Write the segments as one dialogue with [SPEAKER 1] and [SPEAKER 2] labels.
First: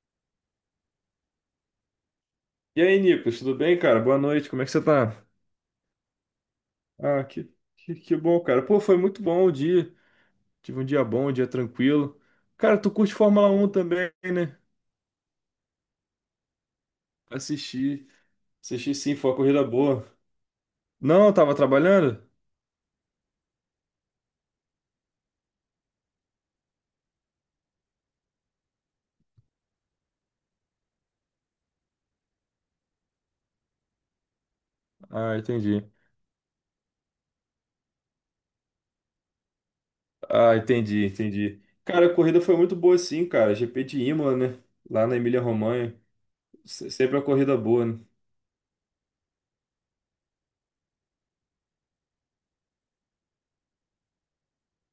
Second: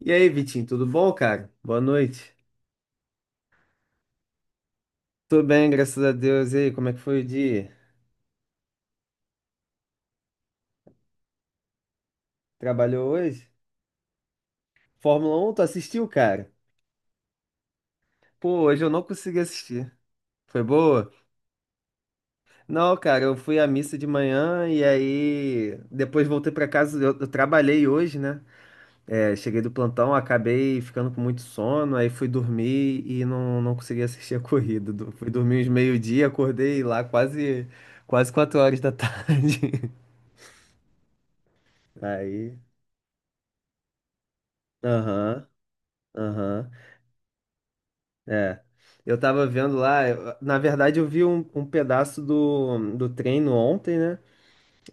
[SPEAKER 1] E aí, Vitinho, tudo bom, cara? Boa noite.
[SPEAKER 2] E aí, Nicolas, tudo bem, cara? Boa noite, como é que você tá?
[SPEAKER 1] Tudo bem, graças a Deus. E aí, como é que foi o
[SPEAKER 2] Ah, que,
[SPEAKER 1] dia?
[SPEAKER 2] que, que bom, cara. Pô, foi muito bom o dia. Tive um dia bom, um dia tranquilo. Cara, tu
[SPEAKER 1] Trabalhou
[SPEAKER 2] curte
[SPEAKER 1] hoje?
[SPEAKER 2] Fórmula Um também, né?
[SPEAKER 1] Fórmula 1, tu assistiu, cara?
[SPEAKER 2] Assisti,
[SPEAKER 1] Pô, hoje eu
[SPEAKER 2] assisti
[SPEAKER 1] não
[SPEAKER 2] sim, foi uma
[SPEAKER 1] consegui
[SPEAKER 2] corrida
[SPEAKER 1] assistir.
[SPEAKER 2] boa.
[SPEAKER 1] Foi boa?
[SPEAKER 2] Não, eu tava trabalhando?
[SPEAKER 1] Não, cara, eu fui à missa de manhã e aí depois voltei pra casa. Eu trabalhei hoje, né? É, cheguei do plantão, acabei ficando com muito sono, aí fui dormir e não consegui assistir a corrida. Fui
[SPEAKER 2] Ah,
[SPEAKER 1] dormir uns
[SPEAKER 2] entendi.
[SPEAKER 1] meio-dia, acordei lá quase, quase 4 horas da tarde.
[SPEAKER 2] Ah, entendi, entendi. Cara, a corrida foi
[SPEAKER 1] Aí.
[SPEAKER 2] muito boa sim, cara. GP de Imola, né? Lá na
[SPEAKER 1] Aham.
[SPEAKER 2] Emília-Romanha.
[SPEAKER 1] Aham,
[SPEAKER 2] Sempre uma corrida boa, né?
[SPEAKER 1] é. Eu tava vendo lá, na verdade eu vi um pedaço do treino ontem, né?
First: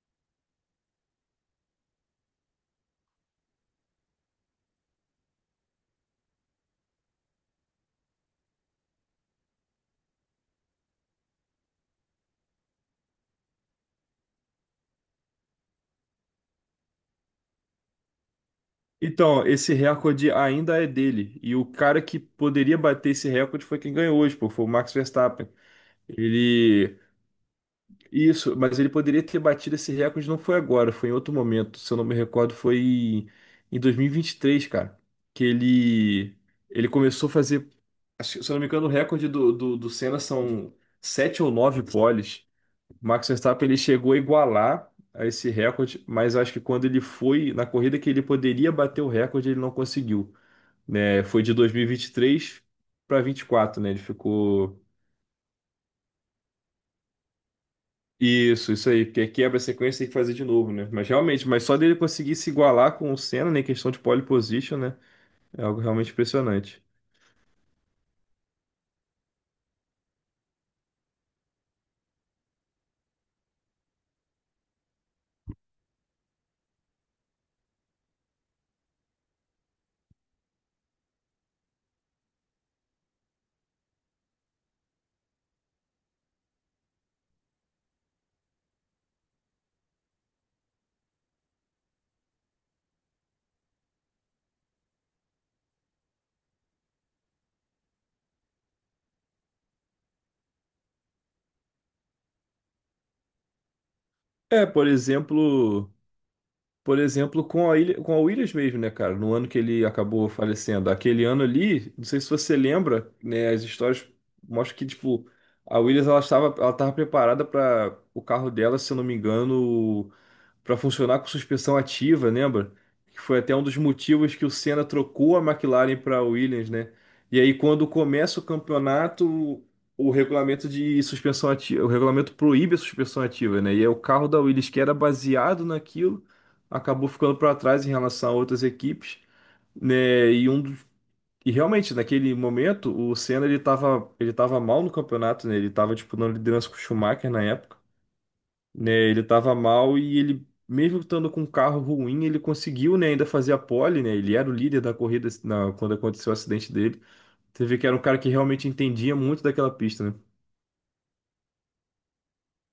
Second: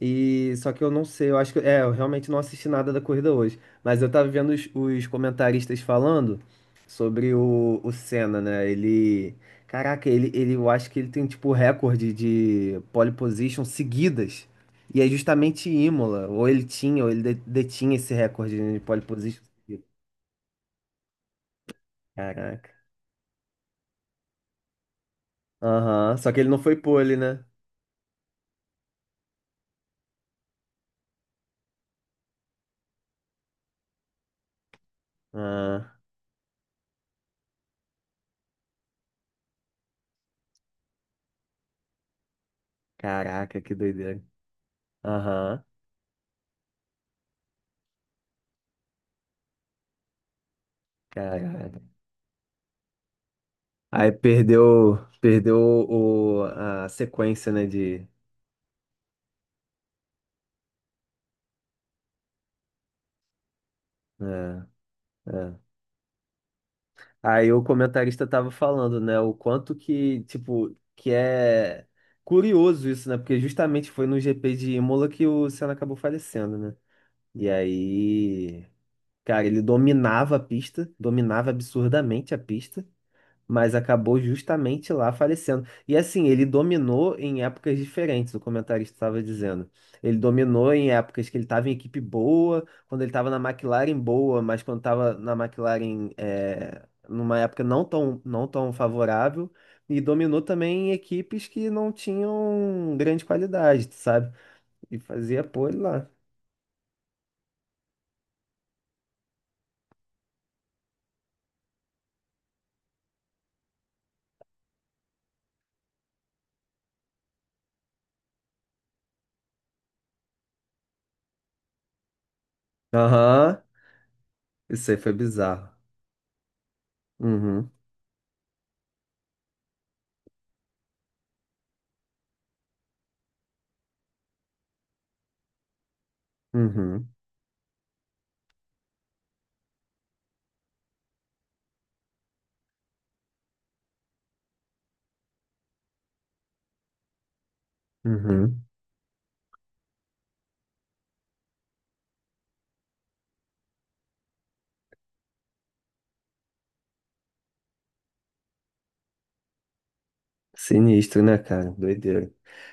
[SPEAKER 1] E só que eu não sei, eu acho que, é, eu realmente não assisti nada da corrida hoje, mas eu tava vendo os comentaristas falando sobre o Senna, né? Ele, caraca, eu acho que ele tem tipo recorde de pole position seguidas. E é justamente Imola, ou ele tinha, ou ele detinha esse recorde, né, de pole position
[SPEAKER 2] Então, esse
[SPEAKER 1] seguidas.
[SPEAKER 2] recorde ainda é dele. E o cara que
[SPEAKER 1] Caraca.
[SPEAKER 2] poderia bater esse recorde foi quem ganhou hoje, pô. Foi o Max Verstappen.
[SPEAKER 1] Aham. Só que ele não foi
[SPEAKER 2] Ele.
[SPEAKER 1] pole, né?
[SPEAKER 2] Isso, mas ele poderia ter batido esse recorde, não foi agora, foi em outro momento. Se eu não me recordo, foi em 2023, cara. Que
[SPEAKER 1] Ah,
[SPEAKER 2] ele. Ele começou a fazer. Acho que, se eu não me engano, o recorde do Senna são sete ou nove poles. Max
[SPEAKER 1] caraca,
[SPEAKER 2] Verstappen
[SPEAKER 1] que
[SPEAKER 2] ele chegou a
[SPEAKER 1] doideira.
[SPEAKER 2] igualar a esse
[SPEAKER 1] Aham,
[SPEAKER 2] recorde, mas acho que quando ele foi na corrida que ele poderia bater o recorde, ele não conseguiu. Né? Foi de dois
[SPEAKER 1] caraca.
[SPEAKER 2] mil e vinte e três para vinte e quatro, né? Ele
[SPEAKER 1] Aí
[SPEAKER 2] ficou.
[SPEAKER 1] perdeu, perdeu o, a sequência, né, de...
[SPEAKER 2] Isso aí, porque quebra a sequência e tem que fazer de novo, né? Mas realmente, mas só dele conseguir se igualar com o Senna, né, em questão de pole
[SPEAKER 1] É,
[SPEAKER 2] position, né?
[SPEAKER 1] é.
[SPEAKER 2] É algo realmente impressionante.
[SPEAKER 1] Aí o comentarista tava falando, né, o quanto que, tipo, que é curioso isso, né, porque justamente foi no GP de Imola que o Senna acabou falecendo, né. E aí, cara, ele dominava a pista, dominava absurdamente a pista, mas acabou justamente lá falecendo. E assim, ele dominou em épocas diferentes, o comentarista estava dizendo. Ele dominou em épocas que ele estava em equipe boa, quando ele estava na McLaren boa, mas quando estava na McLaren é, numa época não tão, não tão favorável. E dominou também em equipes que não tinham grande qualidade, sabe?
[SPEAKER 2] É, por
[SPEAKER 1] E fazia pole
[SPEAKER 2] exemplo,
[SPEAKER 1] lá.
[SPEAKER 2] com a Ilha, com a Williams mesmo, né, cara? No ano que ele acabou falecendo, aquele ano ali, não sei se você lembra, né, as histórias mostram que tipo a Williams ela estava preparada para o carro dela, se eu não me engano, para funcionar com suspensão ativa, lembra? Que foi até
[SPEAKER 1] Aham.
[SPEAKER 2] um dos motivos que o Senna
[SPEAKER 1] Isso aí foi
[SPEAKER 2] trocou a
[SPEAKER 1] bizarro.
[SPEAKER 2] McLaren para a Williams, né? E aí,
[SPEAKER 1] Uhum,
[SPEAKER 2] quando começa o campeonato, o regulamento de suspensão ativa, o regulamento proíbe a suspensão ativa, né? E aí, o carro da Williams, que era baseado naquilo, acabou
[SPEAKER 1] uhum,
[SPEAKER 2] ficando para trás em relação a outras equipes, né? E realmente, naquele momento, o Senna ele tava mal no campeonato, né? Ele estava disputando liderança com o Schumacher na época,
[SPEAKER 1] uhum.
[SPEAKER 2] né? Ele tava mal e ele, mesmo estando com um carro ruim, ele conseguiu, né, ainda fazer a pole, né? Ele era o líder da corrida quando aconteceu o acidente dele. Você vê que era um cara que realmente entendia muito daquela pista, né?
[SPEAKER 1] Sinistro, né, cara? Doideira.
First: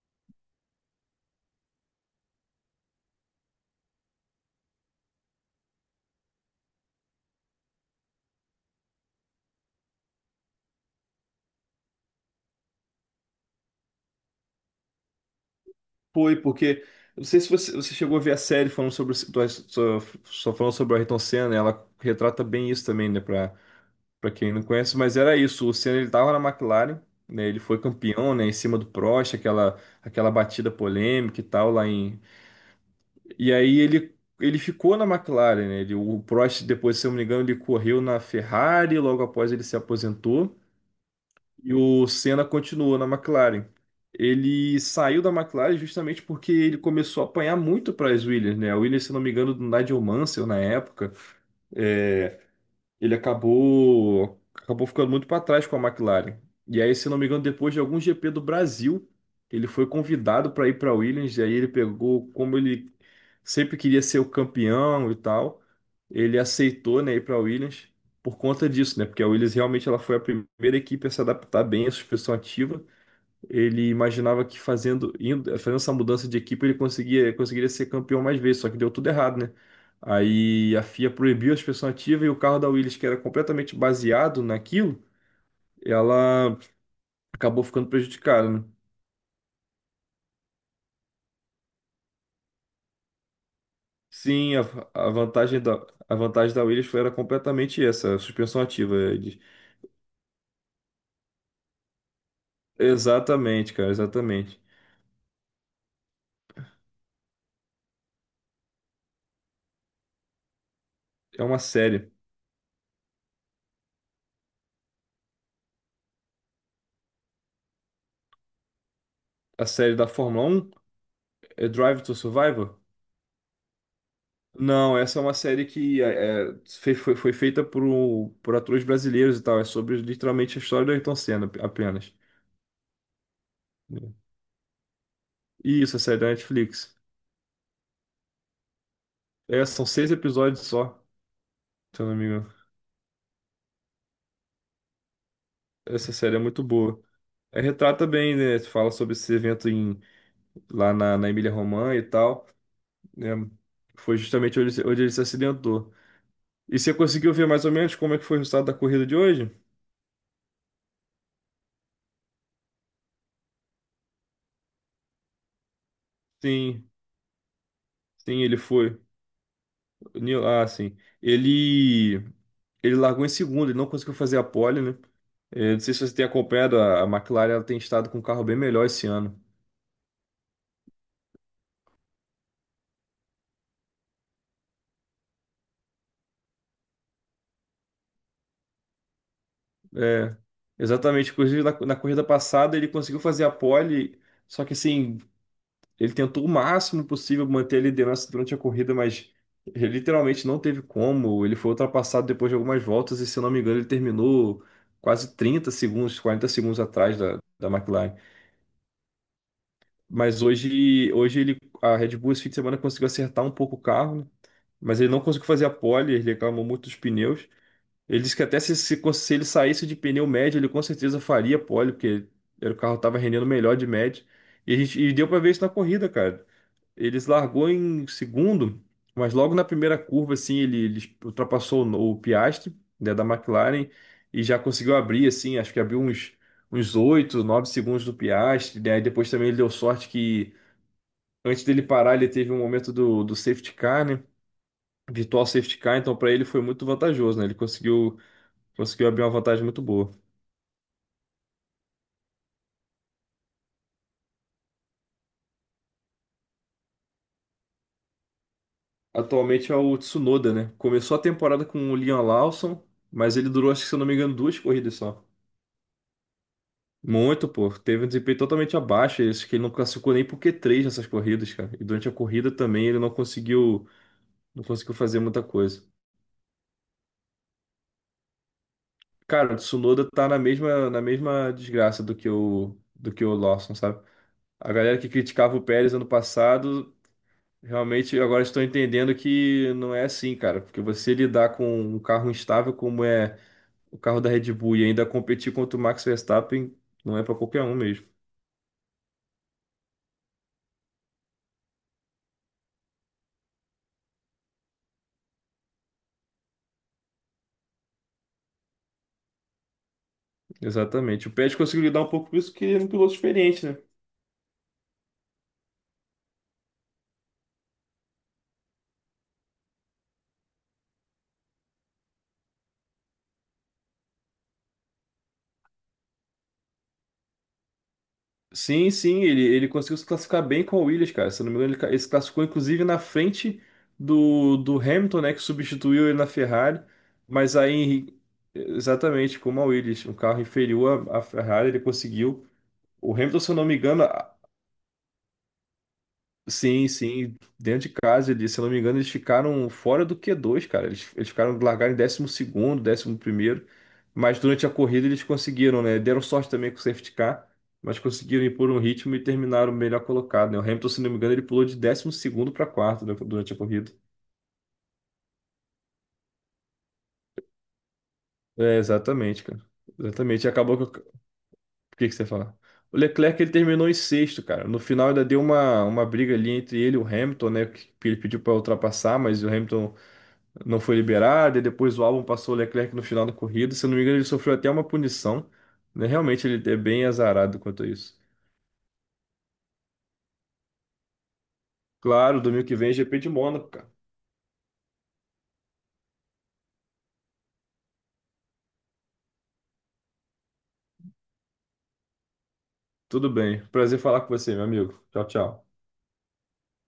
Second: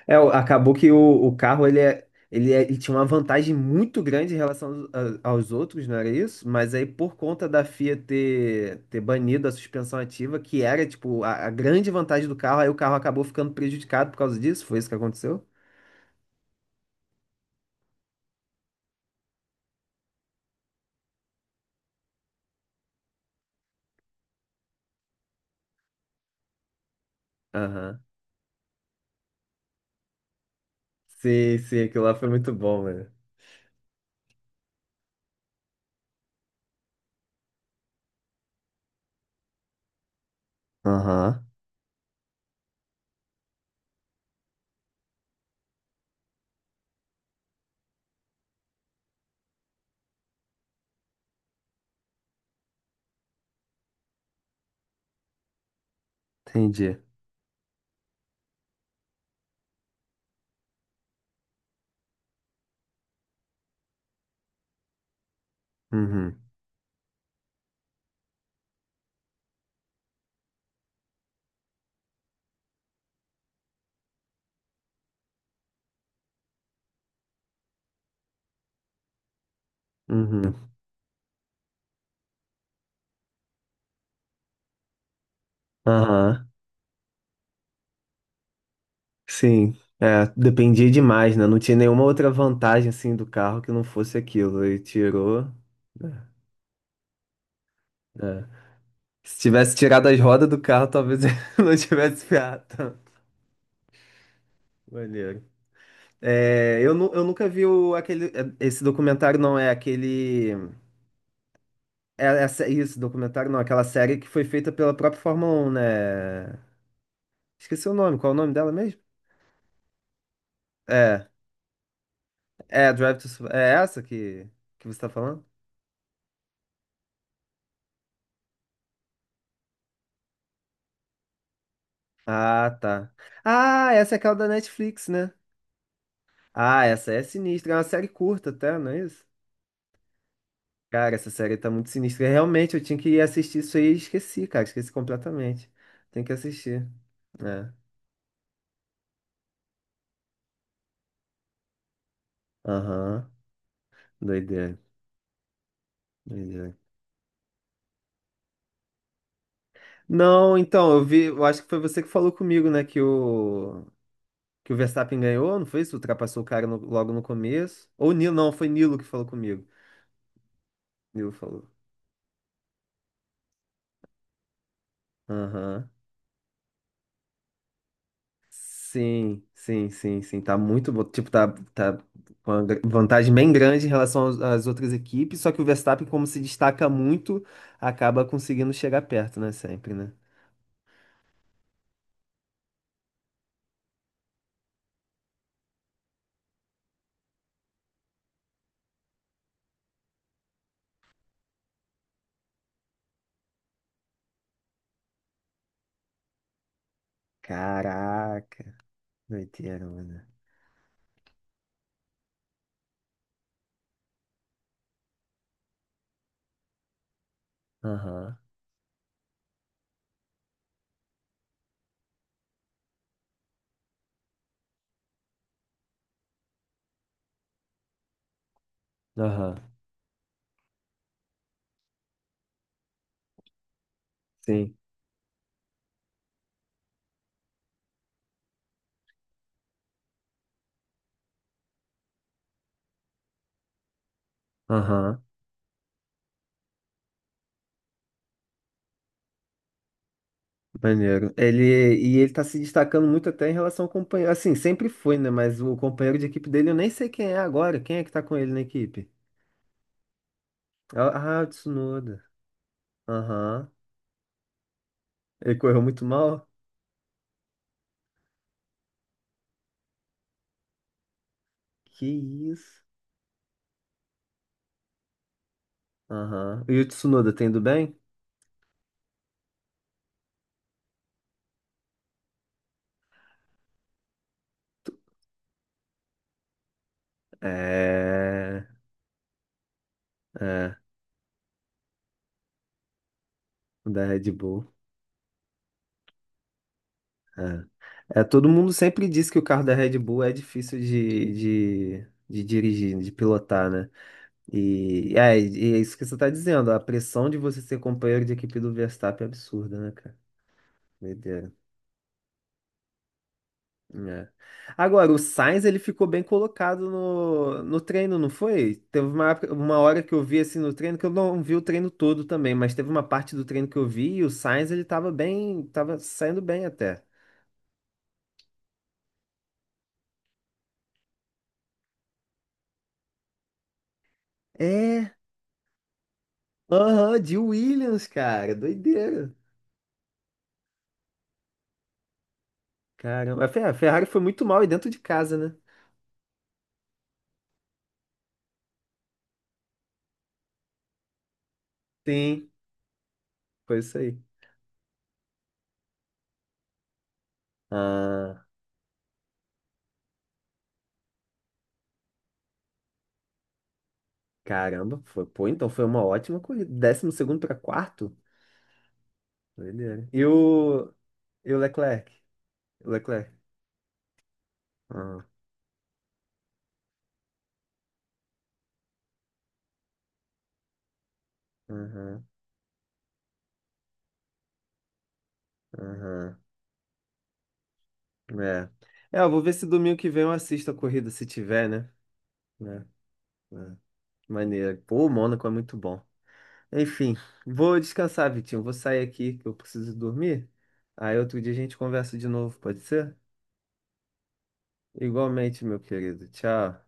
[SPEAKER 1] É, acabou que o carro ele ele tinha uma vantagem muito grande em relação aos outros, não era isso? Mas aí, por conta da FIA ter banido a suspensão ativa, que era, tipo, a grande vantagem do carro, aí o carro acabou ficando prejudicado por causa disso? Foi isso que aconteceu?
[SPEAKER 2] Foi, porque. Eu não sei se você chegou a ver a série falando sobre, só falando sobre o Ayrton Senna, né? Ela retrata bem isso também, né? Pra quem não conhece, mas era isso. O Senna ele tava na McLaren, né? Ele foi
[SPEAKER 1] Aham.
[SPEAKER 2] campeão, né? Em cima do Prost, aquela batida polêmica e
[SPEAKER 1] Sim,
[SPEAKER 2] tal,
[SPEAKER 1] sim,
[SPEAKER 2] lá
[SPEAKER 1] aquilo lá
[SPEAKER 2] em.
[SPEAKER 1] foi muito bom, mano.
[SPEAKER 2] E aí ele ficou na McLaren, né? Ele, o Prost, depois, se eu não me engano, ele correu na Ferrari, logo após ele se aposentou,
[SPEAKER 1] Aham,
[SPEAKER 2] e o Senna continuou na McLaren. Ele saiu da McLaren justamente porque ele começou a apanhar muito para as Williams, né? A Williams, se eu não me engano, do Nigel Mansell na época. É, ele acabou ficando muito para trás com a McLaren. E aí,
[SPEAKER 1] entendi.
[SPEAKER 2] se não me engano, depois de algum GP do Brasil, ele foi convidado para ir para Williams, e aí ele pegou, como ele sempre queria ser o campeão e tal, ele
[SPEAKER 1] Uhum,
[SPEAKER 2] aceitou, né, ir para Williams por conta disso, né? Porque a Williams realmente ela foi a primeira equipe a se adaptar bem à suspensão ativa. Ele imaginava que fazendo, fazendo essa mudança de equipe ele conseguia, conseguiria ser campeão mais vezes, só que deu tudo errado, né?
[SPEAKER 1] uhum,
[SPEAKER 2] Aí a FIA proibiu a suspensão ativa e o carro da Williams, que era completamente baseado naquilo,
[SPEAKER 1] aham.
[SPEAKER 2] ela acabou ficando prejudicada, né?
[SPEAKER 1] Sim, é, dependia demais, né? Não tinha nenhuma outra vantagem assim do carro que não fosse
[SPEAKER 2] Sim,
[SPEAKER 1] aquilo. E
[SPEAKER 2] a
[SPEAKER 1] tirou.
[SPEAKER 2] vantagem da, a
[SPEAKER 1] Né?
[SPEAKER 2] vantagem da Williams foi, era completamente essa, a
[SPEAKER 1] É.
[SPEAKER 2] suspensão ativa.
[SPEAKER 1] Se tivesse tirado as rodas do carro, talvez eu não tivesse ferrado tanto.
[SPEAKER 2] Exatamente, cara, exatamente.
[SPEAKER 1] Maneiro. É, eu, eu nunca vi o, aquele. É, esse documentário não é aquele.
[SPEAKER 2] É uma série.
[SPEAKER 1] É, essa, isso, documentário não, aquela série que foi feita pela própria Fórmula 1, né? Esqueci o nome, qual é o nome dela mesmo?
[SPEAKER 2] A série da Fórmula Um
[SPEAKER 1] É,
[SPEAKER 2] é Drive to Survive.
[SPEAKER 1] é Drive to Survive. É essa que você
[SPEAKER 2] Não,
[SPEAKER 1] tá
[SPEAKER 2] essa é uma
[SPEAKER 1] falando?
[SPEAKER 2] série que foi feita por, por atores brasileiros e tal. É sobre literalmente a história do Ayrton Senna apenas.
[SPEAKER 1] Ah, tá. Ah, essa é aquela da Netflix, né?
[SPEAKER 2] E isso, a série da
[SPEAKER 1] Ah,
[SPEAKER 2] Netflix.
[SPEAKER 1] essa é sinistra. É uma série curta até, não é isso?
[SPEAKER 2] É, são seis episódios só,
[SPEAKER 1] Cara, essa série tá muito
[SPEAKER 2] se eu não
[SPEAKER 1] sinistra.
[SPEAKER 2] me
[SPEAKER 1] É,
[SPEAKER 2] engano.
[SPEAKER 1] realmente, eu tinha que assistir isso aí e esqueci, cara. Esqueci completamente.
[SPEAKER 2] Essa
[SPEAKER 1] Tem que
[SPEAKER 2] série é muito
[SPEAKER 1] assistir.
[SPEAKER 2] boa. É,
[SPEAKER 1] É.
[SPEAKER 2] retrata bem, né? Fala sobre esse evento em, lá na Emília-Romagna e tal,
[SPEAKER 1] Aham.
[SPEAKER 2] né? Foi justamente
[SPEAKER 1] Doideira.
[SPEAKER 2] onde, onde ele se acidentou.
[SPEAKER 1] Doideira.
[SPEAKER 2] E você conseguiu ver mais ou menos como é que foi o resultado da corrida de hoje?
[SPEAKER 1] Não, então, eu vi. Eu acho que foi você que falou comigo, né? Que o. Que o Verstappen ganhou, não foi isso? Ultrapassou o cara
[SPEAKER 2] Sim,
[SPEAKER 1] logo no começo. Ou o Nilo,
[SPEAKER 2] sim,
[SPEAKER 1] não,
[SPEAKER 2] ele
[SPEAKER 1] foi Nilo
[SPEAKER 2] foi.
[SPEAKER 1] que falou comigo.
[SPEAKER 2] Ah, sim.
[SPEAKER 1] Nilo falou.
[SPEAKER 2] Ele. Ele largou em segundo, ele não conseguiu fazer a pole, né? Não
[SPEAKER 1] Aham.
[SPEAKER 2] sei se você tem acompanhado, a McLaren ela tem estado com um carro bem melhor esse ano.
[SPEAKER 1] Sim, sim, sim, sim. Tá muito bom. Tipo, tá, tá com uma vantagem bem grande em relação às outras equipes. Só que o Verstappen, como se destaca muito, acaba conseguindo chegar perto, né? Sempre, né?
[SPEAKER 2] É, exatamente. Inclusive, na corrida passada, ele conseguiu fazer a pole, só que assim, ele tentou o máximo possível manter a liderança durante a corrida, mas ele literalmente não teve como. Ele foi ultrapassado depois de algumas voltas, e se eu não me engano, ele terminou quase 30 segundos, 40 segundos atrás da McLaren.
[SPEAKER 1] Caraca, doideira, mano.
[SPEAKER 2] Mas hoje ele, a Red Bull esse fim de semana conseguiu acertar um pouco o carro, né? Mas ele não conseguiu fazer a pole, ele reclamou muito dos pneus. Ele disse
[SPEAKER 1] Aham,
[SPEAKER 2] que até se ele saísse de pneu médio, ele com certeza faria pole, porque era, o carro estava rendendo melhor de médio. E, a gente, e deu para ver isso na corrida, cara. Ele largou em segundo, mas logo
[SPEAKER 1] aham.
[SPEAKER 2] na primeira curva, assim, ele ultrapassou o Piastri, né, da McLaren, e já
[SPEAKER 1] Sim,
[SPEAKER 2] conseguiu abrir, assim, acho que abriu uns 8 9 segundos do Piastri, né? Aí depois também ele deu sorte que antes dele parar, ele teve um momento do safety car, né?
[SPEAKER 1] aham.
[SPEAKER 2] Virtual safety car, então para ele foi muito vantajoso, né? Ele conseguiu abrir uma vantagem muito boa.
[SPEAKER 1] Maneiro. Ele, e ele tá se destacando muito até em relação ao companheiro. Assim, sempre foi, né? Mas o companheiro de equipe dele, eu nem sei quem é agora. Quem é que tá com ele na equipe?
[SPEAKER 2] Atualmente é o Tsunoda, né?
[SPEAKER 1] Ah,
[SPEAKER 2] Começou a
[SPEAKER 1] ah, o
[SPEAKER 2] temporada com o Liam
[SPEAKER 1] Tsunoda.
[SPEAKER 2] Lawson, mas ele
[SPEAKER 1] Aham.
[SPEAKER 2] durou, acho que se eu não me engano, duas corridas só.
[SPEAKER 1] Ele correu muito mal?
[SPEAKER 2] Muito, pô. Teve um desempenho totalmente abaixo. Acho que ele não classificou nem pro Q3 nessas corridas, cara. E
[SPEAKER 1] Que
[SPEAKER 2] durante a corrida
[SPEAKER 1] isso?
[SPEAKER 2] também ele não conseguiu fazer muita coisa.
[SPEAKER 1] Aham. E o Tsunoda tá indo bem?
[SPEAKER 2] Cara, o Tsunoda tá na mesma desgraça do que o Lawson, sabe? A galera que criticava o Pérez ano passado. Realmente, eu agora estou
[SPEAKER 1] É.
[SPEAKER 2] entendendo que não é assim, cara,
[SPEAKER 1] É.
[SPEAKER 2] porque você lidar com um carro instável como é
[SPEAKER 1] O
[SPEAKER 2] o
[SPEAKER 1] da
[SPEAKER 2] carro da
[SPEAKER 1] Red
[SPEAKER 2] Red
[SPEAKER 1] Bull.
[SPEAKER 2] Bull e ainda competir contra o Max Verstappen não é para qualquer um mesmo.
[SPEAKER 1] É. É, todo mundo sempre diz que o carro da Red Bull é difícil de dirigir, de pilotar, né? E é isso que você tá dizendo. A pressão de você ser companheiro de equipe do Verstappen é absurda, né, cara?
[SPEAKER 2] Exatamente. O
[SPEAKER 1] Doideira.
[SPEAKER 2] Pérez conseguiu lidar um pouco com isso, que ele é um piloto experiente, né?
[SPEAKER 1] É. Agora, o Sainz ele ficou bem colocado no treino, não foi? Teve uma, uma hora que eu vi assim no treino, que eu não vi o treino todo também, mas teve uma parte do treino que eu vi e o Sainz ele tava bem, tava saindo bem até.
[SPEAKER 2] Sim, sim, ele conseguiu se classificar bem com a Williams, cara. Se eu não me engano, ele se classificou inclusive na frente do
[SPEAKER 1] É,
[SPEAKER 2] Hamilton, né, que substituiu ele na Ferrari,
[SPEAKER 1] aham, de
[SPEAKER 2] mas
[SPEAKER 1] Williams,
[SPEAKER 2] aí,
[SPEAKER 1] cara, doideira.
[SPEAKER 2] exatamente como a Williams, um carro inferior à Ferrari, ele conseguiu. O Hamilton,
[SPEAKER 1] Caramba, a
[SPEAKER 2] se eu não
[SPEAKER 1] A
[SPEAKER 2] me engano.
[SPEAKER 1] Ferrari foi muito mal e dentro de casa, né?
[SPEAKER 2] Sim, sim, dentro de casa ali, se eu não me engano, eles ficaram fora do Q2, cara. Eles ficaram, largaram em décimo
[SPEAKER 1] Sim,
[SPEAKER 2] segundo 11º.
[SPEAKER 1] foi isso aí.
[SPEAKER 2] Mas durante a corrida eles conseguiram, né? Deram sorte também com o safety car, mas conseguiram
[SPEAKER 1] Ah,
[SPEAKER 2] impor um ritmo e terminaram melhor colocado, né? O Hamilton, se não me engano, ele pulou de 12º para quarto, né, durante a corrida.
[SPEAKER 1] caramba, foi, pô, então foi uma ótima corrida. 12º para quarto,
[SPEAKER 2] É, exatamente, cara.
[SPEAKER 1] doideira.
[SPEAKER 2] Exatamente. E acabou que.
[SPEAKER 1] E o
[SPEAKER 2] O que
[SPEAKER 1] Leclerc?
[SPEAKER 2] que você ia falar?
[SPEAKER 1] O
[SPEAKER 2] O
[SPEAKER 1] Leclerc.
[SPEAKER 2] Leclerc ele terminou em sexto, cara. No final
[SPEAKER 1] Ah.
[SPEAKER 2] ainda deu uma briga ali entre ele e o Hamilton, né? Que ele pediu para ultrapassar, mas o Hamilton não foi liberado, e depois o álbum
[SPEAKER 1] Uhum,
[SPEAKER 2] passou o Leclerc no final da corrida. Se eu não me engano, ele sofreu até uma punição, né?
[SPEAKER 1] uhum.
[SPEAKER 2] Realmente ele é bem azarado quanto a isso.
[SPEAKER 1] É. É, eu vou ver se domingo que vem eu assisto a corrida, se tiver, né?
[SPEAKER 2] Claro, domingo que vem é
[SPEAKER 1] É,
[SPEAKER 2] GP de Mônaco,
[SPEAKER 1] é.
[SPEAKER 2] cara.
[SPEAKER 1] Maneiro. Pô, o Mônaco é muito bom. Enfim, vou descansar, Vitinho. Vou sair aqui que eu preciso dormir. Aí outro dia a gente conversa de novo, pode ser?
[SPEAKER 2] Tudo bem. Prazer falar com você, meu amigo. Tchau,
[SPEAKER 1] Igualmente,
[SPEAKER 2] tchau.
[SPEAKER 1] meu querido. Tchau.